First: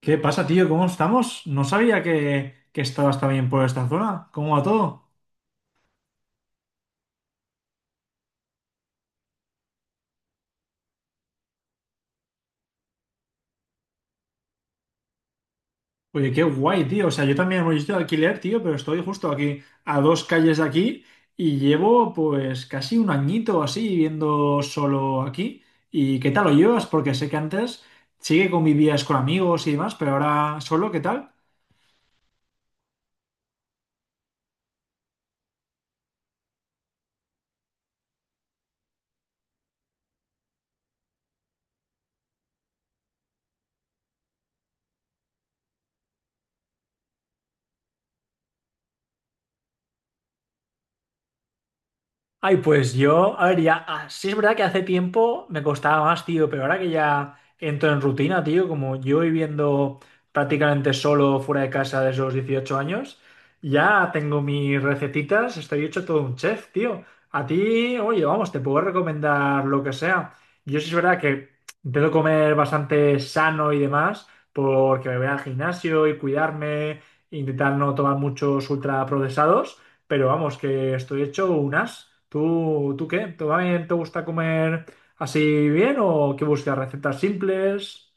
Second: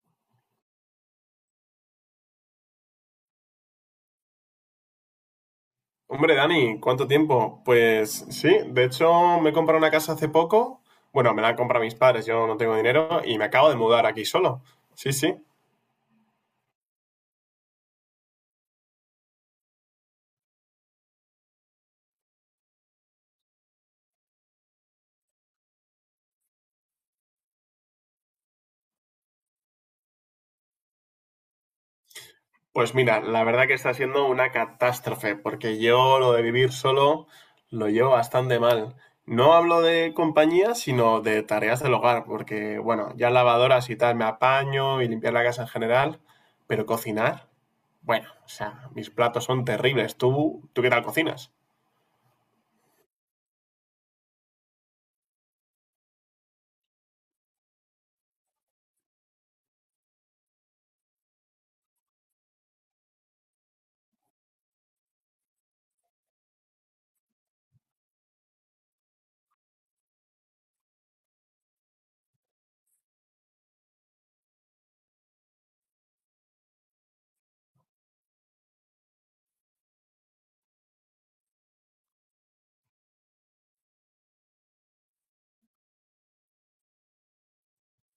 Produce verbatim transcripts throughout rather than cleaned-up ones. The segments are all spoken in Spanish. ¿Qué pasa, tío? ¿Cómo estamos? No sabía que, que estabas también por esta zona. ¿Cómo va todo? Hombre, Dani, ¿cuánto tiempo? Pues sí, de hecho me he comprado una casa hace poco. Bueno, me la han comprado mis padres, yo no tengo dinero y me acabo de mudar aquí solo. Sí, sí. Oye, qué guay, tío. O sea, yo también voy de alquiler, tío, pero estoy justo aquí, a dos calles de aquí, y llevo pues casi un añito así viviendo solo aquí. ¿Y qué tal lo llevas? Porque sé que antes sí que convivías con amigos y demás, pero ahora solo, ¿qué tal? Pues mira, la verdad que está siendo una catástrofe, porque yo lo de vivir solo lo llevo bastante mal. No hablo de compañía, sino de tareas del hogar, porque bueno, ya lavadoras y tal me apaño y limpiar la casa en general, pero cocinar, bueno, o sea, mis platos son terribles. ¿Tú, tú qué tal cocinas? Ay, pues yo, a ver, ya, ah, sí es verdad que hace tiempo me costaba más, tío, pero ahora que ya entro en rutina, tío, como yo viviendo prácticamente solo fuera de casa desde los dieciocho años, ya tengo mis recetitas, estoy hecho todo un chef, tío. A ti, oye, vamos, te puedo recomendar lo que sea. Yo sí es verdad que intento comer bastante sano y demás, porque me voy al gimnasio y cuidarme, intentar no tomar muchos ultraprocesados. Pero vamos, que estoy hecho un as. ¿Tú, tú qué? ¿También te gusta comer así bien o que buscas recetas simples?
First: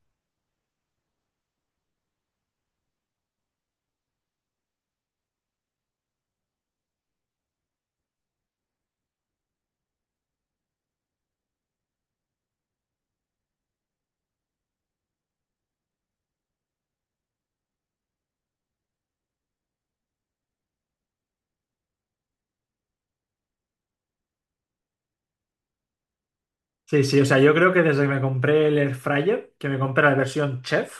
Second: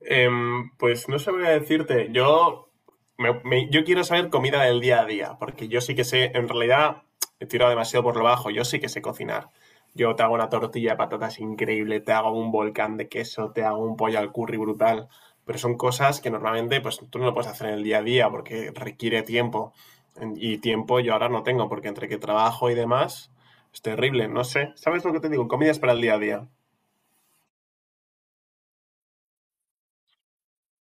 Em, pues no sabría decirte. Yo, me- me- yo quiero saber comida del día a día, porque yo sí que sé, en realidad he tirado demasiado por lo bajo, yo sí que sé cocinar. Yo te hago una tortilla de patatas increíble, te hago un volcán de queso, te hago un pollo al curry brutal, pero son cosas que normalmente pues tú no lo puedes hacer en el día a día porque requiere tiempo. En- Y tiempo yo ahora no tengo, porque entre que trabajo y demás, es terrible, no sé. ¿Sabes lo que te digo? Comidas para el día a día. Sí, sí, o sea, yo creo que desde que me compré el Air Fryer, que me compré la versión chef,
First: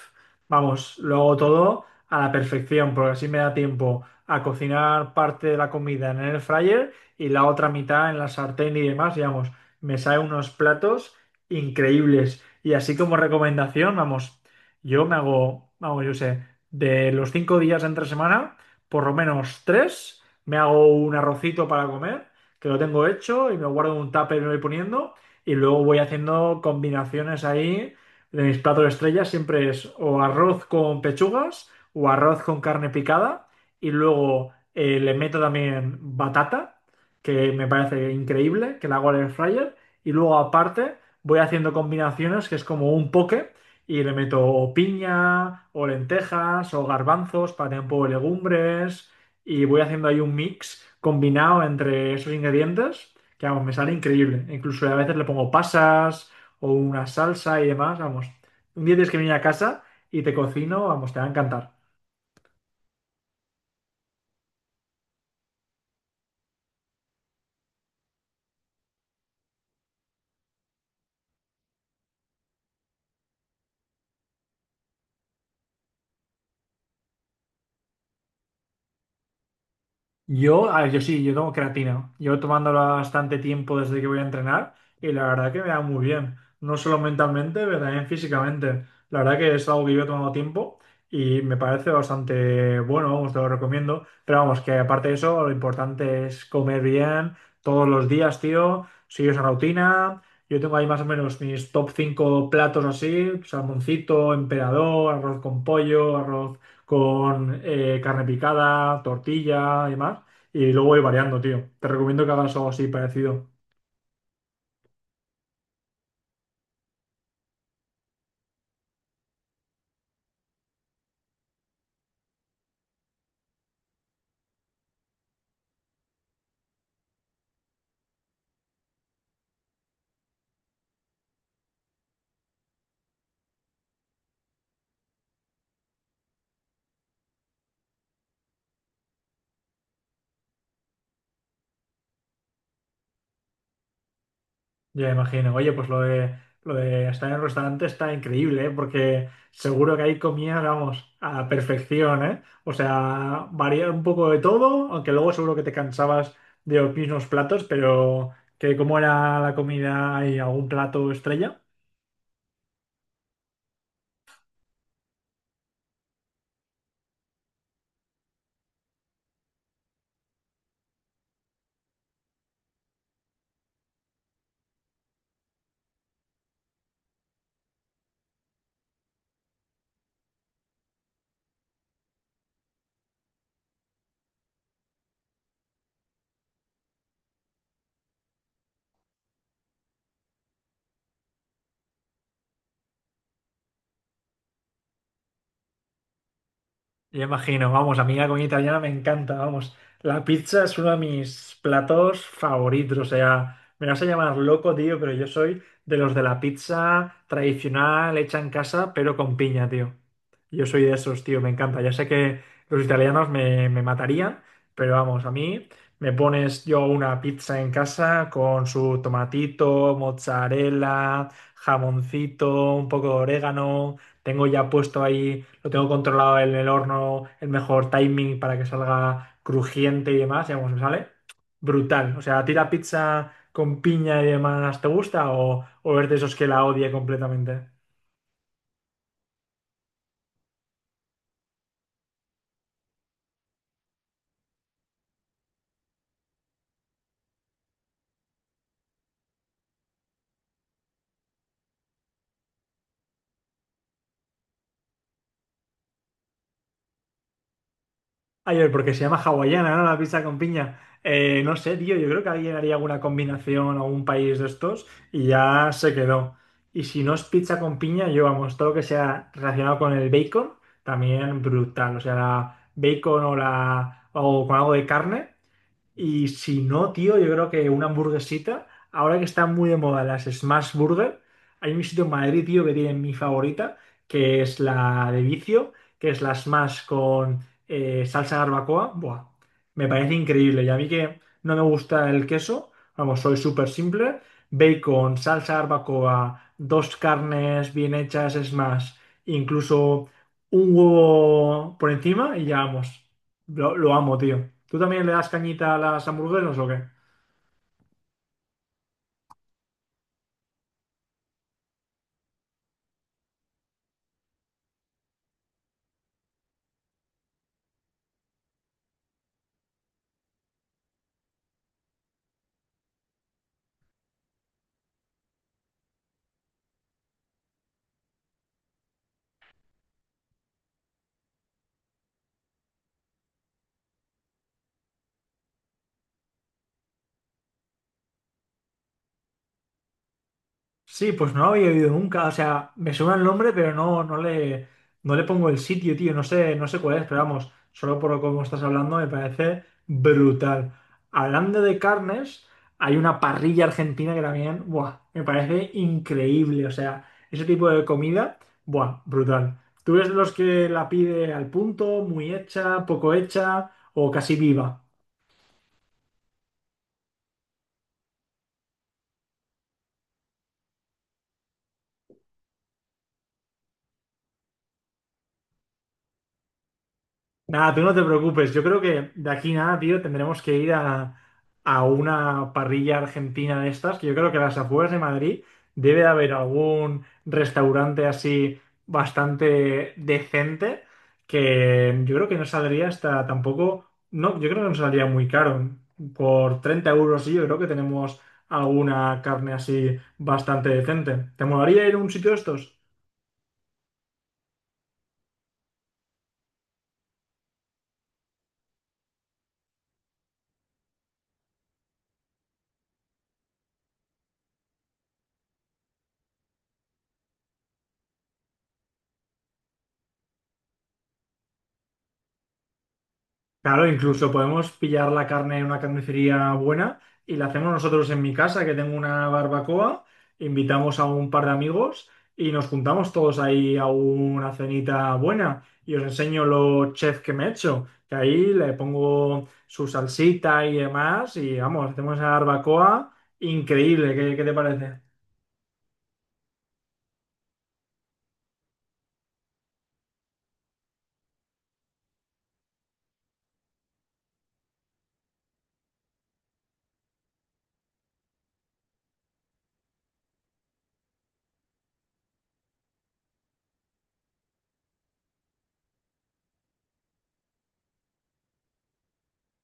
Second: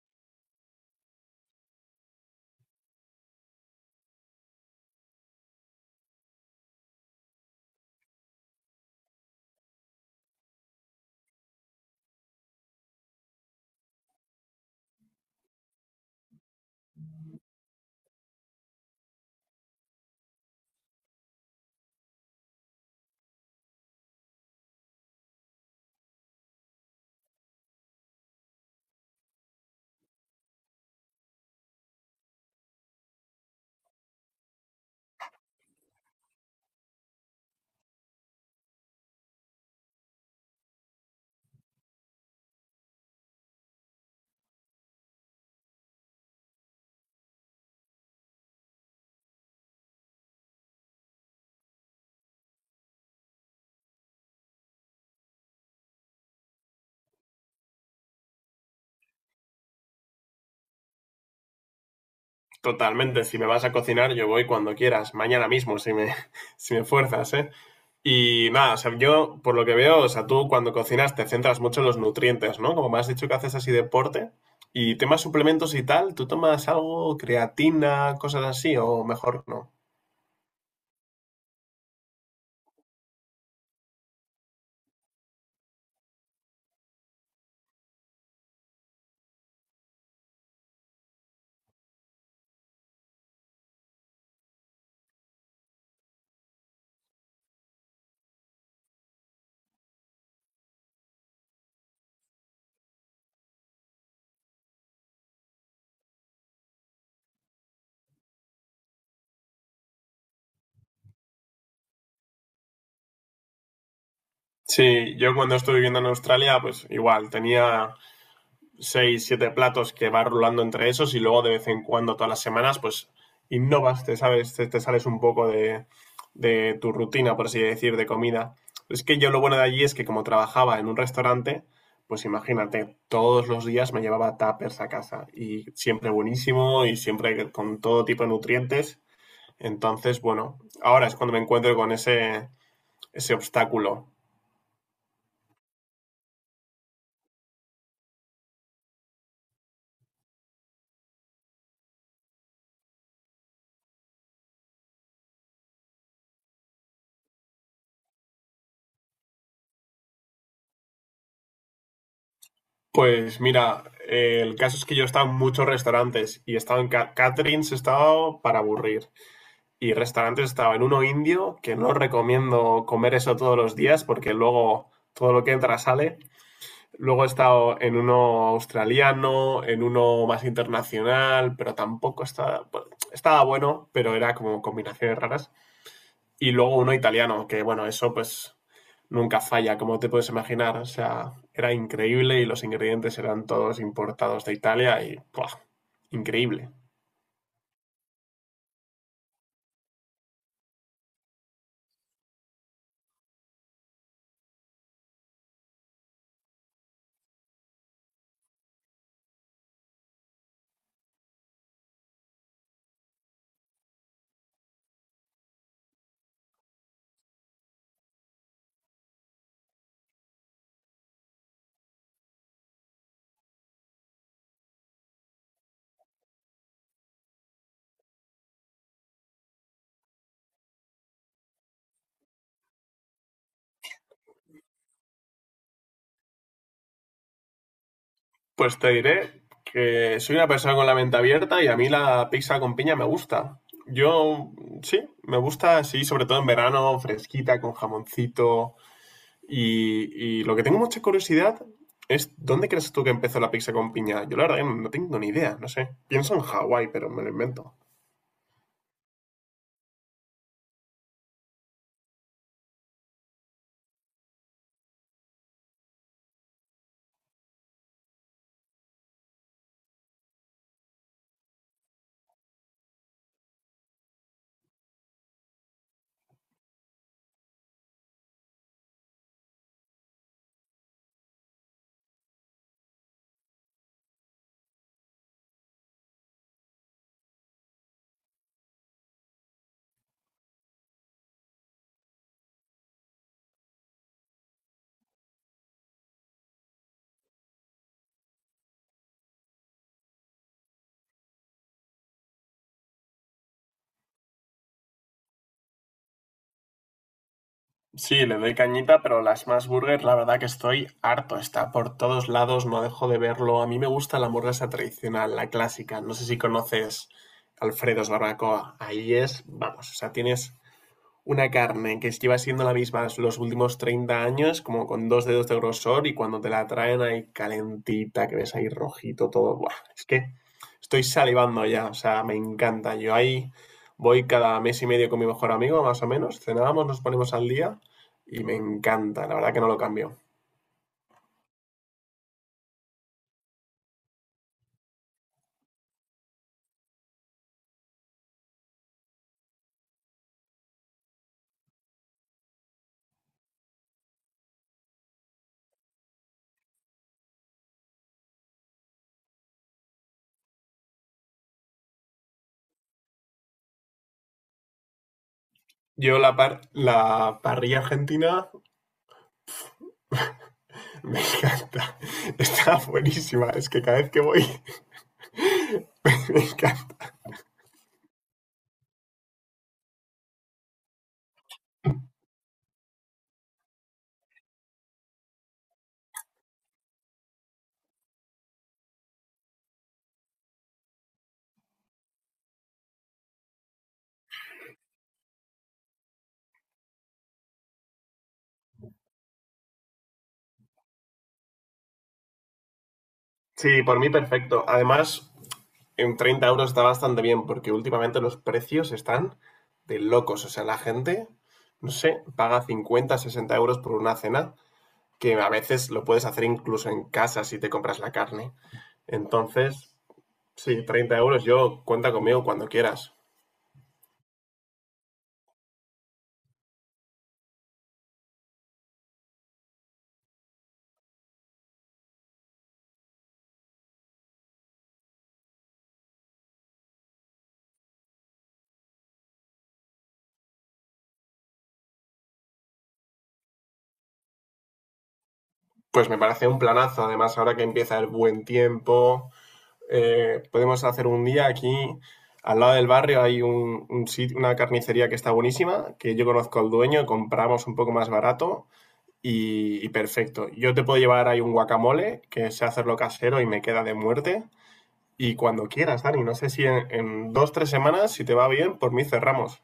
vamos, lo hago todo a la perfección, porque así me da tiempo a cocinar parte de la comida en el Air Fryer y la otra mitad en la sartén y demás, digamos, me salen unos platos increíbles. Y así como recomendación, vamos, yo me hago, vamos, yo sé, de los cinco días de entre semana, por lo menos tres, me hago un arrocito para comer, que lo tengo hecho y me guardo en un tupper y me voy poniendo y luego voy haciendo combinaciones ahí de mis platos estrellas, siempre es o arroz con pechugas o arroz con carne picada y luego eh, le meto también batata, que me parece increíble, que la hago al air fryer y luego aparte voy haciendo combinaciones que es como un poke y le meto o piña o lentejas o garbanzos para tener un poco de legumbres y voy haciendo ahí un mix combinado entre esos ingredientes que vamos, me sale increíble. Incluso a veces le pongo pasas o una salsa y demás, vamos. Un día tienes que venir a casa y te cocino, vamos, te va a encantar. Totalmente, si me vas a cocinar yo voy cuando quieras, mañana mismo si me, si me fuerzas, ¿eh? Y nada, o sea, yo por lo que veo, o sea, tú cuando cocinas te centras mucho en los nutrientes, ¿no? Como me has dicho que haces así deporte y temas suplementos y tal, ¿tú tomas algo, creatina, cosas así o mejor no? Yo, a ver, yo sí, yo tomo creatina. Llevo tomándola bastante tiempo desde que voy a entrenar y la verdad que me da muy bien. No solo mentalmente, pero también físicamente. La verdad que es algo que yo he tomado tiempo y me parece bastante bueno, vamos, te lo recomiendo. Pero vamos, que aparte de eso, lo importante es comer bien todos los días, tío. Sigue esa rutina. Yo tengo ahí más o menos mis top cinco platos así, salmoncito, emperador, arroz con pollo, arroz con eh, carne picada, tortilla y demás. Y luego voy variando, tío. Te recomiendo que hagas algo así parecido. Sí, yo cuando estuve viviendo en Australia, pues igual, tenía seis, siete platos que vas rulando entre esos y luego de vez en cuando, todas las semanas, pues innovas, te, sabes, te, te sales un poco de, de tu rutina, por así decir, de comida. Es que yo lo bueno de allí es que como trabajaba en un restaurante, pues imagínate, todos los días me llevaba tuppers a casa y siempre buenísimo y siempre con todo tipo de nutrientes. Entonces, bueno, ahora es cuando me encuentro con ese, ese obstáculo. Ya me imagino. Oye, pues lo de, lo de estar en el restaurante está increíble, ¿eh? Porque seguro que ahí comías vamos, a la perfección, ¿eh? O sea, variar un poco de todo, aunque luego seguro que te cansabas de los mismos platos, pero que cómo era la comida y algún plato estrella. Pues mira, eh, el caso es que yo he estado en muchos restaurantes y he estado en ca- caterings, he estado para aburrir. Y restaurantes he estado en uno indio, que no recomiendo comer eso todos los días porque luego todo lo que entra sale. Luego he estado en uno australiano, en uno más internacional, pero tampoco estaba, bueno, estaba bueno, pero era como combinaciones raras y luego uno italiano, que bueno, eso pues nunca falla, como te puedes imaginar. O sea, era increíble y los ingredientes eran todos importados de Italia y ¡buah! Increíble. Yo imagino, vamos, a mí la comida italiana me encanta, vamos. La pizza es uno de mis platos favoritos, o sea, me vas a llamar loco, tío, pero yo soy de los de la pizza tradicional hecha en casa, pero con piña, tío. Yo soy de esos, tío, me encanta. Ya sé que los italianos me, me matarían, pero vamos, a mí me pones yo una pizza en casa con su tomatito, mozzarella, jamoncito, un poco de orégano. Tengo ya puesto ahí, lo tengo controlado en el horno, el mejor timing para que salga crujiente y demás. Y vamos, me sale brutal. O sea, ¿a ti la pizza con piña y demás te gusta o, o eres de esos que la odia completamente? Pues te diré que soy una persona con la mente abierta y a mí la pizza con piña me gusta. Yo sí, me gusta así, sobre todo en verano, fresquita, con jamoncito. Y, y lo que tengo mucha curiosidad es, ¿dónde crees tú que empezó la pizza con piña? Yo la verdad que no tengo ni idea, no sé. Pienso en Hawái, pero me lo invento. Ay, oye, porque se llama hawaiana, ¿no? La pizza con piña. Eh, no sé, tío, yo creo que alguien haría alguna combinación a un país de estos y ya se quedó. Y si no es pizza con piña, yo vamos, todo lo que sea relacionado con el bacon, también brutal. O sea, la bacon o la o con algo de carne, y si no, tío, yo creo que una hamburguesita, ahora que están muy de moda las Smash Burger, hay un sitio en Madrid, tío, que tiene mi favorita, que es la de vicio, que es la Smash con eh, salsa barbacoa. Buah, me parece increíble. Y a mí que no me gusta el queso, vamos, soy súper simple. Bacon, salsa barbacoa, dos carnes bien hechas Smash, incluso un huevo por encima y ya vamos. Lo, lo amo, tío. ¿Tú también le das cañita a las hamburguesas o qué? Sí, le doy cañita, pero la Smash Burger, la verdad que estoy harto. Está por todos lados, no dejo de verlo. A mí me gusta la hamburguesa tradicional, la clásica. No sé si conoces Alfredo's Barbacoa. Ahí es, vamos, o sea, tienes una carne que lleva siendo la misma los últimos treinta años, como con dos dedos de grosor, y cuando te la traen ahí calentita, que ves ahí rojito todo. Buah, es que estoy salivando ya, o sea, me encanta. Yo ahí voy cada mes y medio con mi mejor amigo, más o menos. Cenábamos, nos ponemos al día y me encanta, la verdad que no lo cambio. Sí, pues no lo había oído nunca. O sea, me suena el nombre, pero no, no le, no le pongo el sitio, tío. No sé, no sé cuál es, pero vamos, solo por lo como estás hablando me parece brutal. Hablando de carnes, hay una parrilla argentina que también, buah, me parece increíble. O sea, ese tipo de comida, buah, brutal. ¿Tú eres de los que la pide al punto, muy hecha, poco hecha o casi viva? Yo la, par La parrilla argentina me encanta, está buenísima, es que cada vez que voy me encanta. Nada, tú no te preocupes. Yo creo que de aquí nada, tío, tendremos que ir a, a, una parrilla argentina de estas, que yo creo que a las afueras de Madrid debe de haber algún restaurante así bastante decente, que yo creo que no saldría hasta tampoco, no, yo creo que no saldría muy caro. Por treinta euros, sí, yo creo que tenemos alguna carne así bastante decente. ¿Te molaría ir a un sitio de estos? Sí, por mí perfecto. Además, en treinta euros está bastante bien, porque últimamente los precios están de locos. O sea, la gente, no sé, paga cincuenta, sesenta euros por una cena, que a veces lo puedes hacer incluso en casa si te compras la carne. Entonces, sí, treinta euros, yo cuenta conmigo cuando quieras. Claro, incluso podemos pillar la carne en una carnicería buena y la hacemos nosotros en mi casa, que tengo una barbacoa, invitamos a un par de amigos y nos juntamos todos ahí a una cenita buena y os enseño los chefs que me he hecho, que ahí le pongo su salsita y demás y vamos, hacemos esa barbacoa increíble, ¿qué, qué te parece? Pues me parece un planazo, además ahora que empieza el buen tiempo, eh, podemos hacer un día aquí, al lado del barrio hay un, un sit- una carnicería que está buenísima, que yo conozco al dueño, compramos un poco más barato y, y perfecto. Yo te puedo llevar ahí un guacamole, que sé hacerlo casero y me queda de muerte. Y cuando quieras, Dani, no sé si en, en dos, tres semanas, si te va bien, por mí cerramos.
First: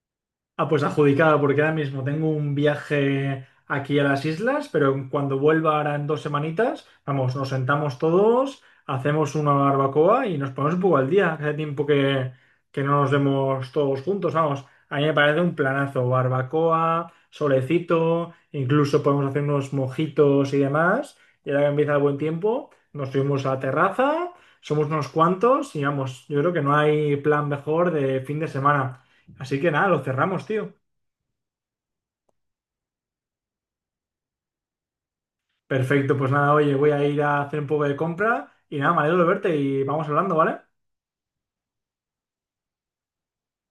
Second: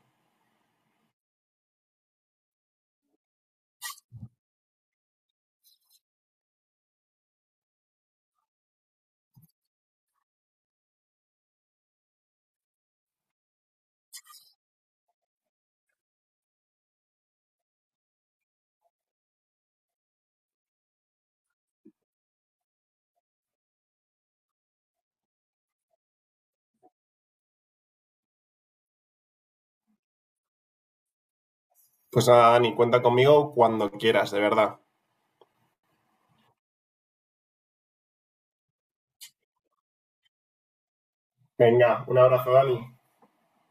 Ah, pues adjudicada porque ahora mismo tengo un viaje aquí a las islas, pero en cuando vuelva ahora en dos semanitas, vamos, nos sentamos todos, hacemos una barbacoa y nos ponemos un poco al día. Hace tiempo que, que no nos vemos todos juntos, vamos. A mí me parece un planazo, barbacoa, solecito, incluso podemos hacer unos mojitos y demás. Y ahora que empieza el buen tiempo, nos subimos a la terraza, somos unos cuantos y vamos, yo creo que no hay plan mejor de fin de semana. Así que nada, lo cerramos, tío. Pues nada, Dani, cuenta conmigo cuando quieras, de verdad. Perfecto, pues nada, oye, voy a ir a hacer un poco de compra y nada, me alegro de verte y vamos hablando, ¿vale? Venga, un abrazo, Dani.